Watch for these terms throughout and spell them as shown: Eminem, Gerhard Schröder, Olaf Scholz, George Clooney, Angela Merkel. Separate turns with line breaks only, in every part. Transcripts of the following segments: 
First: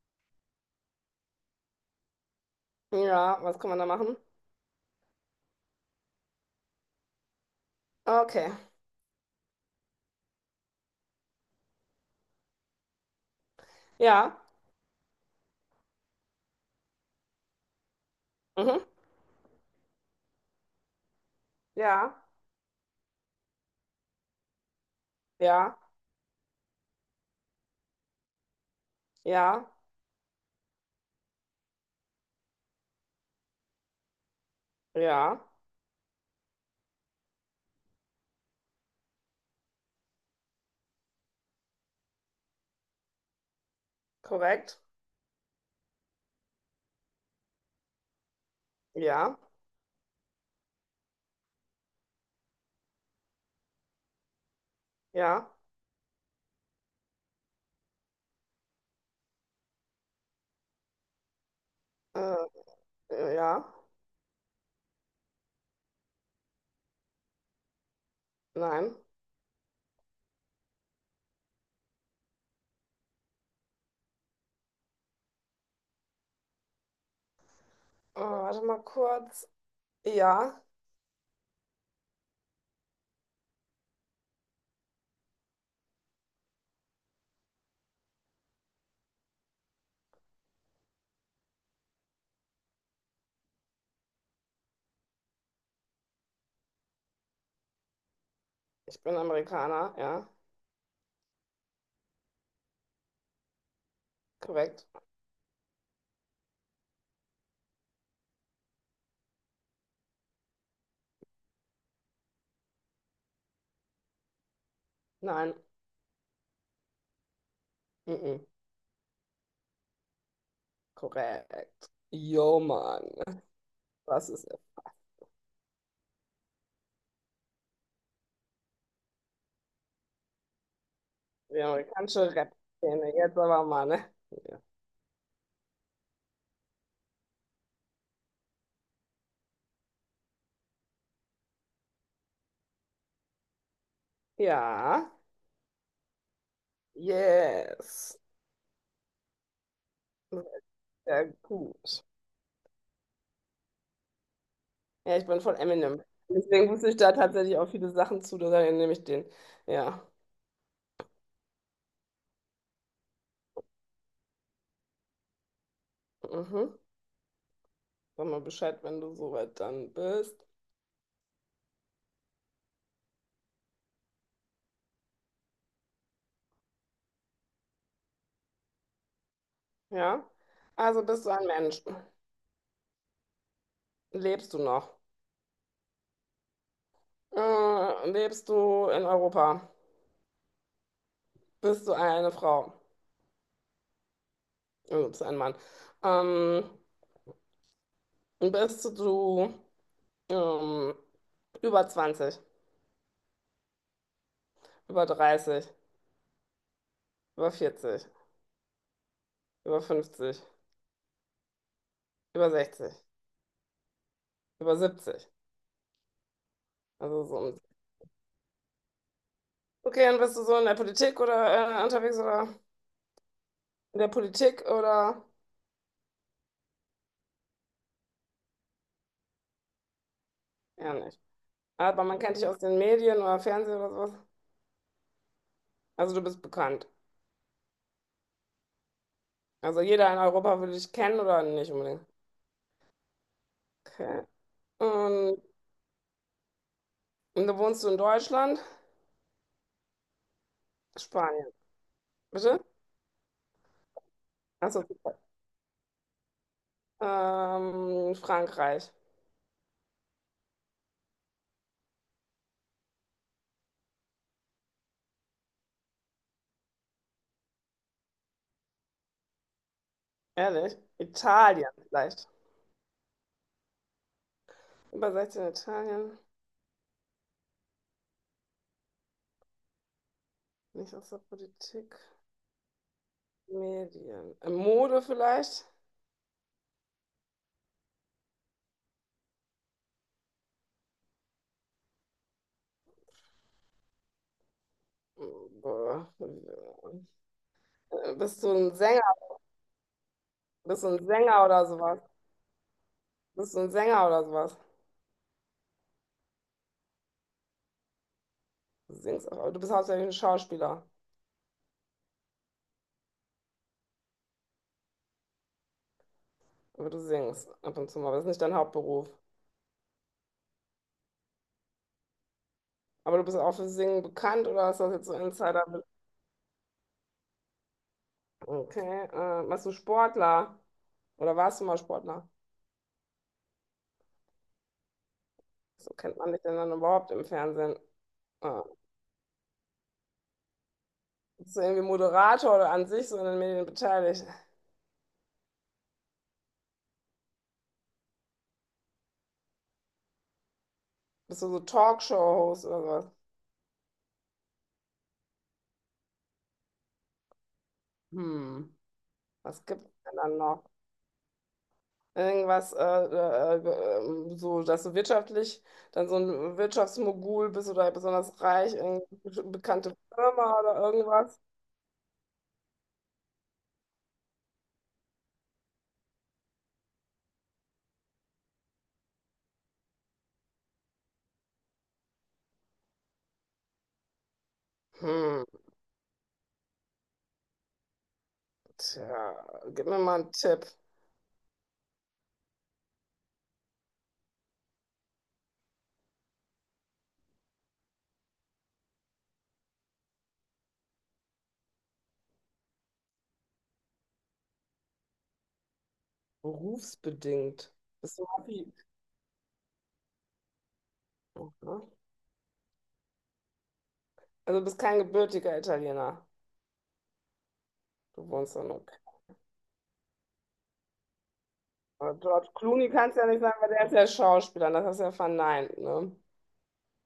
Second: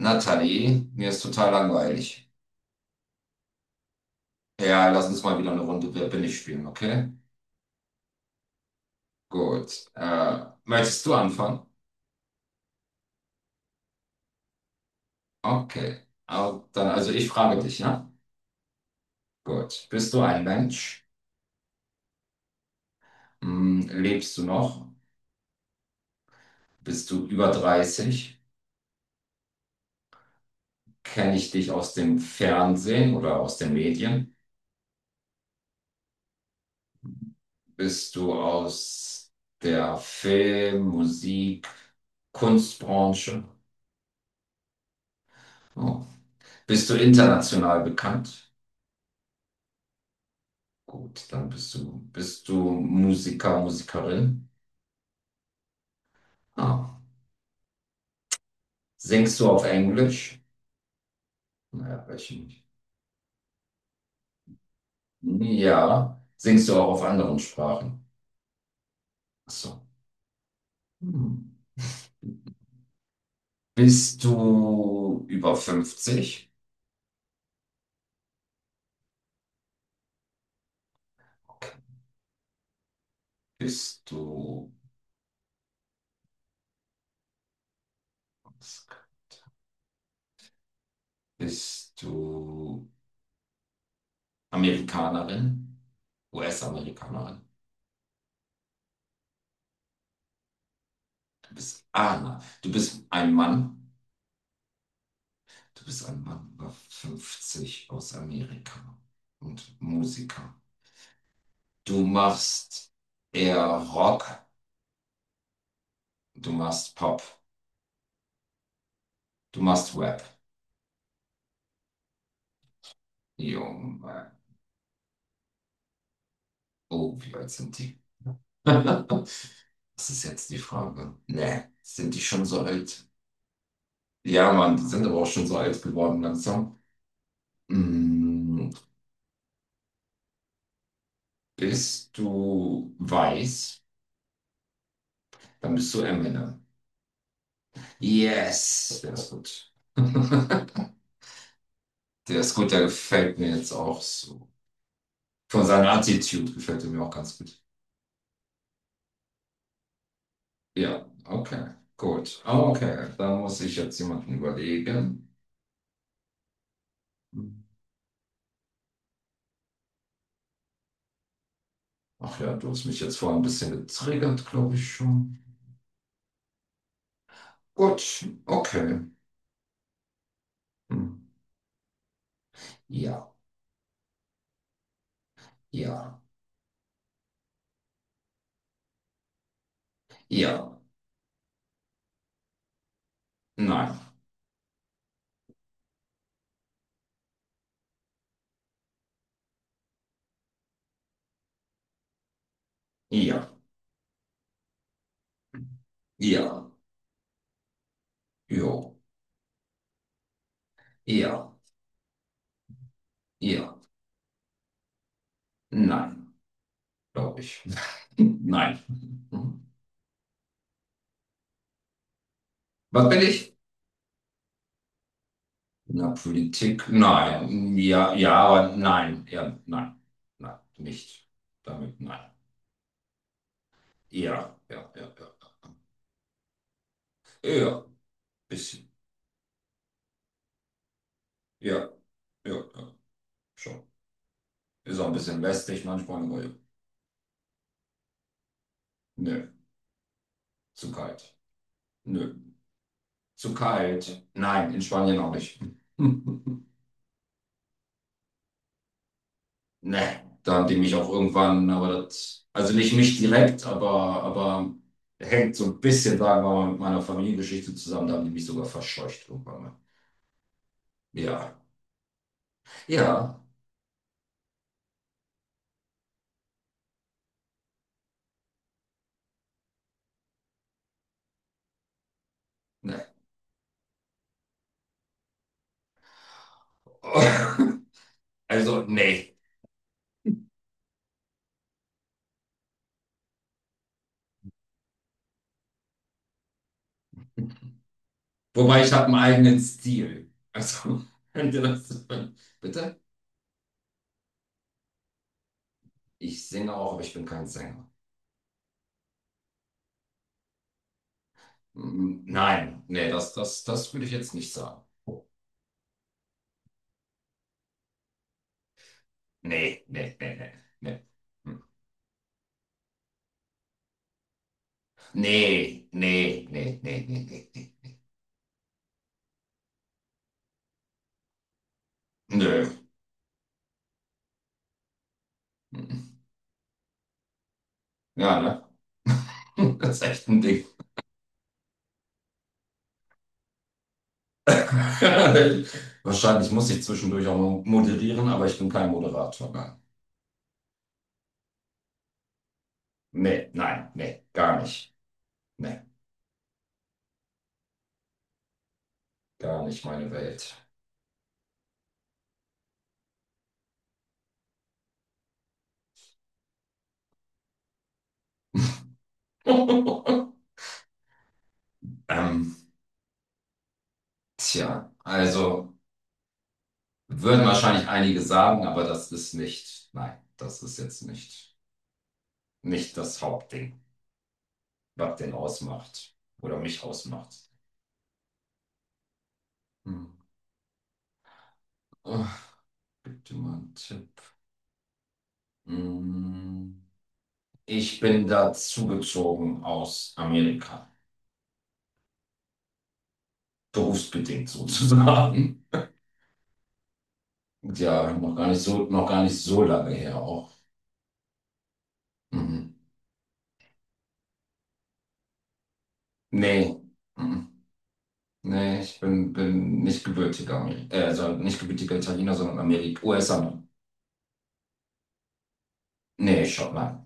Nathalie, mir ist total langweilig.
Ja, was kann man da machen?
Ja, lass uns mal wieder eine Runde Wer bin ich spielen, okay?
Okay.
Gut. Möchtest du anfangen?
Ja.
Okay. Au, dann, also ich frage dich, ja?
Mhm.
Gut. Bist du ein Mensch?
Ja.
Hm, lebst du noch?
Ja.
Bist du über 30?
Ja.
Kenne ich dich aus dem Fernsehen oder aus den Medien?
Ja.
Bist du aus der Film-, Musik-, Kunstbranche?
Korrekt.
Oh. Bist du international bekannt?
Ja.
Gut, dann bist du Musiker, Musikerin.
Ja.
Ah. Singst du auf Englisch? Naja, welche
Äh,
nicht?
ja.
Ja. Singst du auch auf anderen Sprachen?
Nein.
Ach so. Hm. Bist du über fünfzig?
Oh, warte mal kurz. Ja.
Okay. Bist du, bist du Amerikanerin? US-Amerikanerin?
Ich bin Amerikaner. Ja.
Du bist, ah, na, du bist ein Mann.
Korrekt.
Du bist ein Mann über 50 aus Amerika und Musiker. Du machst eher Rock,
Nein.
du machst Pop,
Mhm.
du machst Rap.
Korrekt. Yo, Mann.
Junge,
Das ist
oh, wie alt sind die? Das ist jetzt die Frage.
die
Nee, sind die
amerikanische
schon so alt?
Rap-Szene. Jetzt aber mal, ne?
Ja,
Ja.
Mann, die sind aber auch schon so alt geworden langsam. Mm, Bist du weiß?
Ja.
Dann bist du Eminem.
Yes.
Yes, der ist gut.
Sehr gut.
Der ist gut, der gefällt mir jetzt auch so.
Ja, ich bin von
Von seiner
Eminem.
Attitude
Deswegen
gefällt
wusste
er
ich
mir auch
da
ganz
tatsächlich
gut.
auch viele Sachen zu, daher nehme ich den. Ja.
Ja, okay, gut. Okay, da muss ich jetzt jemanden überlegen.
Mhm. Sag mal Bescheid, wenn du soweit dann bist.
Ach ja, du hast mich jetzt vorhin ein bisschen getriggert, glaube ich schon. Gut, okay.
Ja. Also
Hm.
bist du ein Mensch.
Ja,
Lebst du noch?
ja,
Lebst du in Europa?
ja,
Bist du eine Frau?
nein,
Also bist du ein Mann. Ähm, bist du ähm, über zwanzig,
ja,
über dreißig,
ja,
über vierzig,
jo,
über fünfzig,
ja,
über sechzig,
ja,
über siebzig.
nein,
Also so
glaube
um.
ich. Nein. Hm.
Okay, und bist du so in der Politik oder unterwegs oder
Was bin ich?
in der Politik oder
Na, Politik, nein. Ja, ja, aber nein, ja, nein, nein,
ja nicht.
nicht. Damit
Aber man
nein.
kennt dich aus den Medien oder Fernsehen oder sowas.
Ja, ja, ja, ja.
Also du bist bekannt.
Ja, bisschen.
Also jeder in Europa will dich kennen oder nicht
Ja,
unbedingt.
ja, ja, schon.
Okay.
Ist auch ein
Und,
bisschen lästig manchmal, aber ja.
und da wohnst du in Deutschland?
Nö, zu kalt.
Spanien.
Nö,
Bitte?
zu kalt. Nein, in
Achso.
Spanien auch nicht.
Frankreich.
Ne, da haben die mich auch irgendwann, aber das, also nicht mich direkt, aber hängt so ein bisschen, sagen wir mal, mit meiner Familiengeschichte zusammen, da haben die mich sogar verscheucht irgendwann mal.
Ehrlich?
Ja,
Italien vielleicht.
ja,
Über 16 Italien. Nicht aus der Politik.
ne.
Medien. Mode vielleicht?
Also, nee.
Boah. Bist du ein
Wobei ich
Sänger?
habe einen eigenen Stil.
Bist du
Also,
ein Sänger
wenn dir
oder
das.
sowas?
So, bitte?
Bist du ein Sänger oder sowas?
Ich singe auch, aber ich bin kein Sänger.
Du singst auch, aber du bist hauptsächlich ein Schauspieler,
Nein, nee, das würde ich jetzt nicht sagen.
aber du singst ab und zu mal. Aber das ist nicht dein Hauptberuf.
Nee, nee, nee, nee, nee. Hm.
Aber du bist auch für Singen bekannt oder ist das jetzt so Insider?
Nee, nee, nee, nee, nee, nee.
Okay. Warst du Sportler? Oder warst du mal Sportler?
Nee. Nö.
So kennt
Mm.
man dich denn dann überhaupt im Fernsehen.
Ja, ne?
Ah.
Das ist echt ein Ding.
Bist du irgendwie Moderator oder an sich so in den Medien beteiligt?
Wahrscheinlich muss ich zwischendurch auch mal moderieren, aber ich bin kein Moderator. Nein.
Bist du so Talkshow-Host oder sowas?
Nee, nein, nee, gar nicht. Nee,
Hm,
gar
was
nicht
gibt's
meine
denn dann
Welt.
noch? Irgendwas, so, dass du wirtschaftlich dann so ein Wirtschaftsmogul bist oder besonders reich, irgendeine bekannte Firma oder irgendwas?
Ähm, tja, also. Würden wahrscheinlich einige sagen, aber das ist nicht, nein, das ist jetzt nicht das Hauptding, was den
Hm,
ausmacht oder mich ausmacht.
tja, gib mir
Hm.
mal einen Tipp.
Oh, bitte mal einen Tipp. Hm. Ich bin da zugezogen aus Amerika, berufsbedingt sozusagen.
Berufsbedingt.
Ja,
Bist du Maffi?
noch gar nicht so lange her auch.
Mhm.
Mhm.
Also du bist kein gebürtiger Italiener.
Nee, mhm.
Du wohnst in
Nee,
UK.
ich bin nicht gebürtiger, also nicht gebürtiger
Aber
Italiener,
George
sondern
Clooney
Amerik
kannst du ja nicht sagen,
US-Amerikaner.
weil der ist ja Schauspieler und das hast du ja verneint, ne?
Nee, Schottland.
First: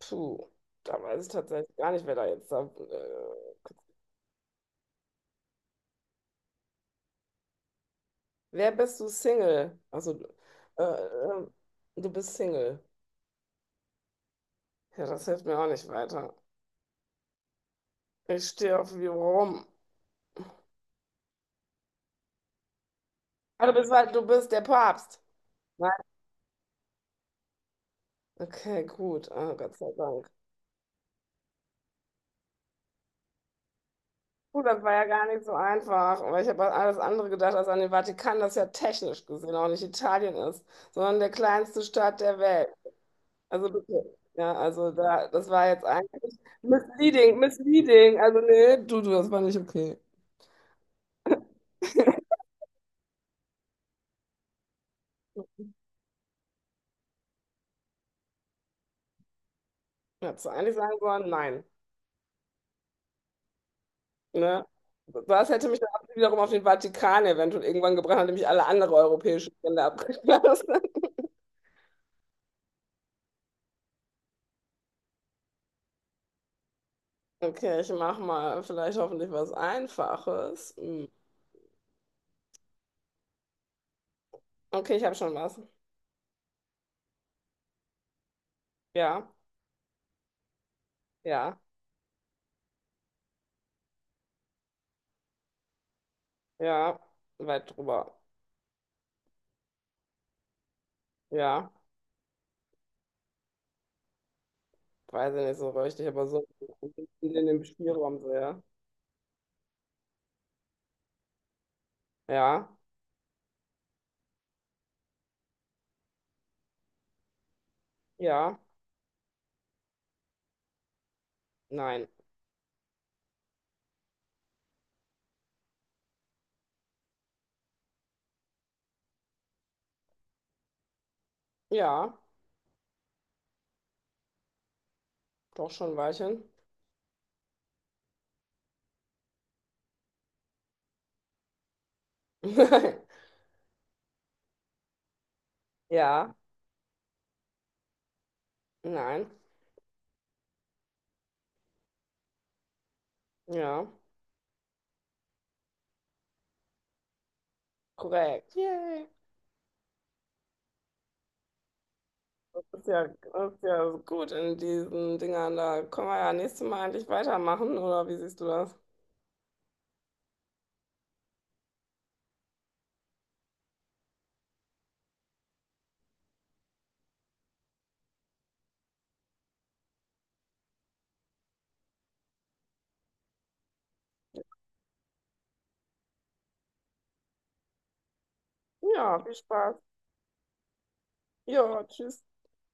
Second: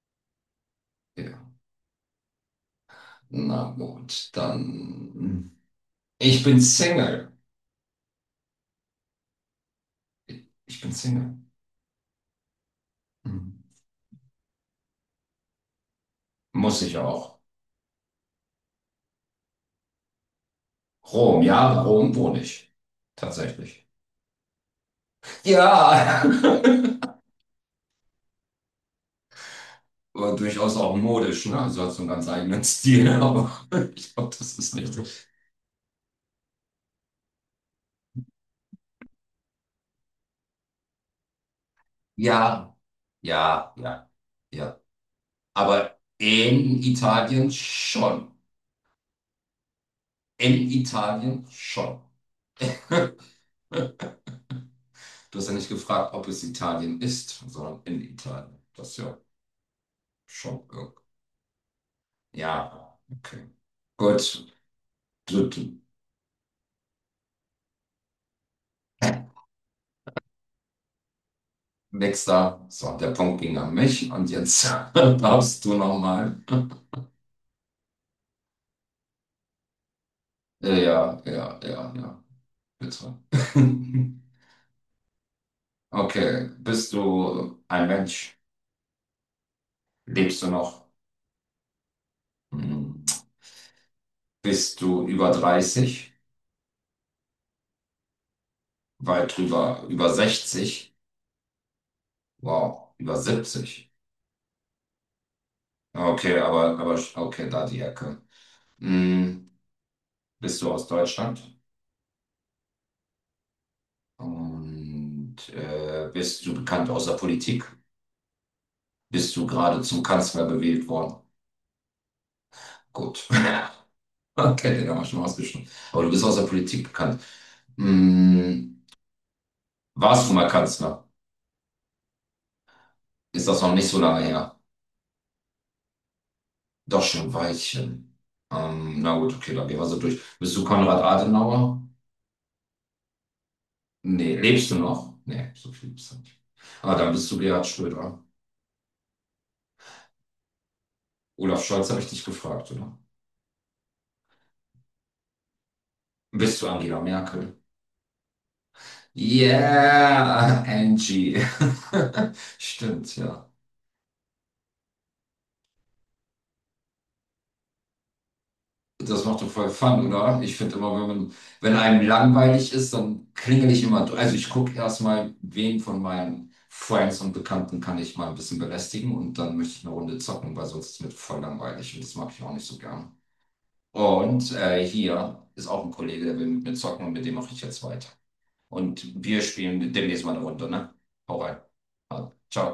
Puh, da weiß ich
Ja.
tatsächlich gar nicht, wer da jetzt da, äh,
Na gut, dann. Ich bin Single.
wer bist du Single? Also,
Ich
äh,
bin Single.
äh, du bist Single.
Mhm.
Ja, das hilft mir auch nicht weiter.
Muss ich auch.
Ich stehe auf wie rum.
Rom, ja, Rom wohne ich.
Ah,
Tatsächlich.
du bist der Papst. Nein.
Ja,
Okay, gut. Ah, Gott sei Dank.
aber durchaus auch modisch, ne? Also hat so einen ganz eigenen Stil, aber ich glaube, das
Gut,
ist
das
nicht
war
so.
ja gar nicht so einfach, weil ich habe an alles andere gedacht, als an den Vatikan, das ja technisch gesehen auch nicht Italien ist, sondern der kleinste Staat der Welt.
Ja,
Also
ja, ja,
bitte. Ja,
ja.
also da, das war jetzt
Aber
eigentlich
in
misleading,
Italien
misleading.
schon.
Also nee, du, das war nicht okay.
In Italien schon. Du hast ja nicht gefragt, ob es Italien ist, sondern in Italien. Das ist ja
Hättest du
schon
eigentlich sagen
irgendwie.
sollen, nein.
Ja, okay. Gut.
Ne?
Du,
Was hätte mich
du.
dann wiederum auf den Vatikan eventuell irgendwann gebracht, nachdem ich alle anderen europäischen Länder abgeschlossen habe.
Nächster. So, der Punkt ging an mich und jetzt darfst du nochmal.
Okay, ich mache mal vielleicht hoffentlich was
Ja,
Einfaches. Hm.
ja, ja, ja, ja. Bitte.
Okay, ich habe schon was.
Okay. Bist du ein Mensch?
Ja,
Lebst du noch?
ja,
Hm. Bist du über 30?
ja, weit drüber.
Weit drüber, über 60?
Ja,
Wow, über 70?
weiß ich nicht so richtig, aber
Okay,
so in
okay,
dem
da die
Spielraum
Ecke.
sehr.
Hm, bist du aus Deutschland?
Ja,
Und bist du bekannt aus der Politik?
ja,
Bist du gerade zum Kanzler gewählt worden?
nein.
Gut. Okay, den haben wir schon ausgeschlossen. Aber du bist aus der Politik bekannt. Hm, warst du mal Kanzler?
Ja,
Ist das noch nicht so lange her?
doch schon ein Weilchen.
Doch schon ein Weilchen. Na gut, okay, dann gehen wir so durch. Bist du Konrad Adenauer? Nee, lebst du noch? Nee, so viel gibt's da
Ja,
nicht. Ah, dann bist du Gerhard Schröder.
nein.
Olaf Scholz habe ich dich gefragt, oder?
Ja,
Bist du Angela Merkel?
korrekt. Yay.
Yeah, Angie. Stimmt, ja.
Das ist ja gut in diesen Dingern. Da können wir ja nächstes Mal endlich weitermachen, oder wie siehst du das?
Das macht doch voll Fun, oder? Ich finde immer, wenn einem langweilig ist, dann klingel ich immer durch. Also ich gucke erstmal, wen von meinen Friends und Bekannten kann ich mal ein bisschen belästigen, und dann möchte ich eine Runde zocken, weil sonst ist mir voll langweilig und das mag ich auch nicht so gern. Und hier ist auch ein Kollege, der will mit mir zocken, und mit dem mache ich jetzt weiter. Und
Ja, viel
wir
Spaß.
spielen demnächst mal eine Runde, ne? Hau rein.
Ja, tschüss.
Also, ciao.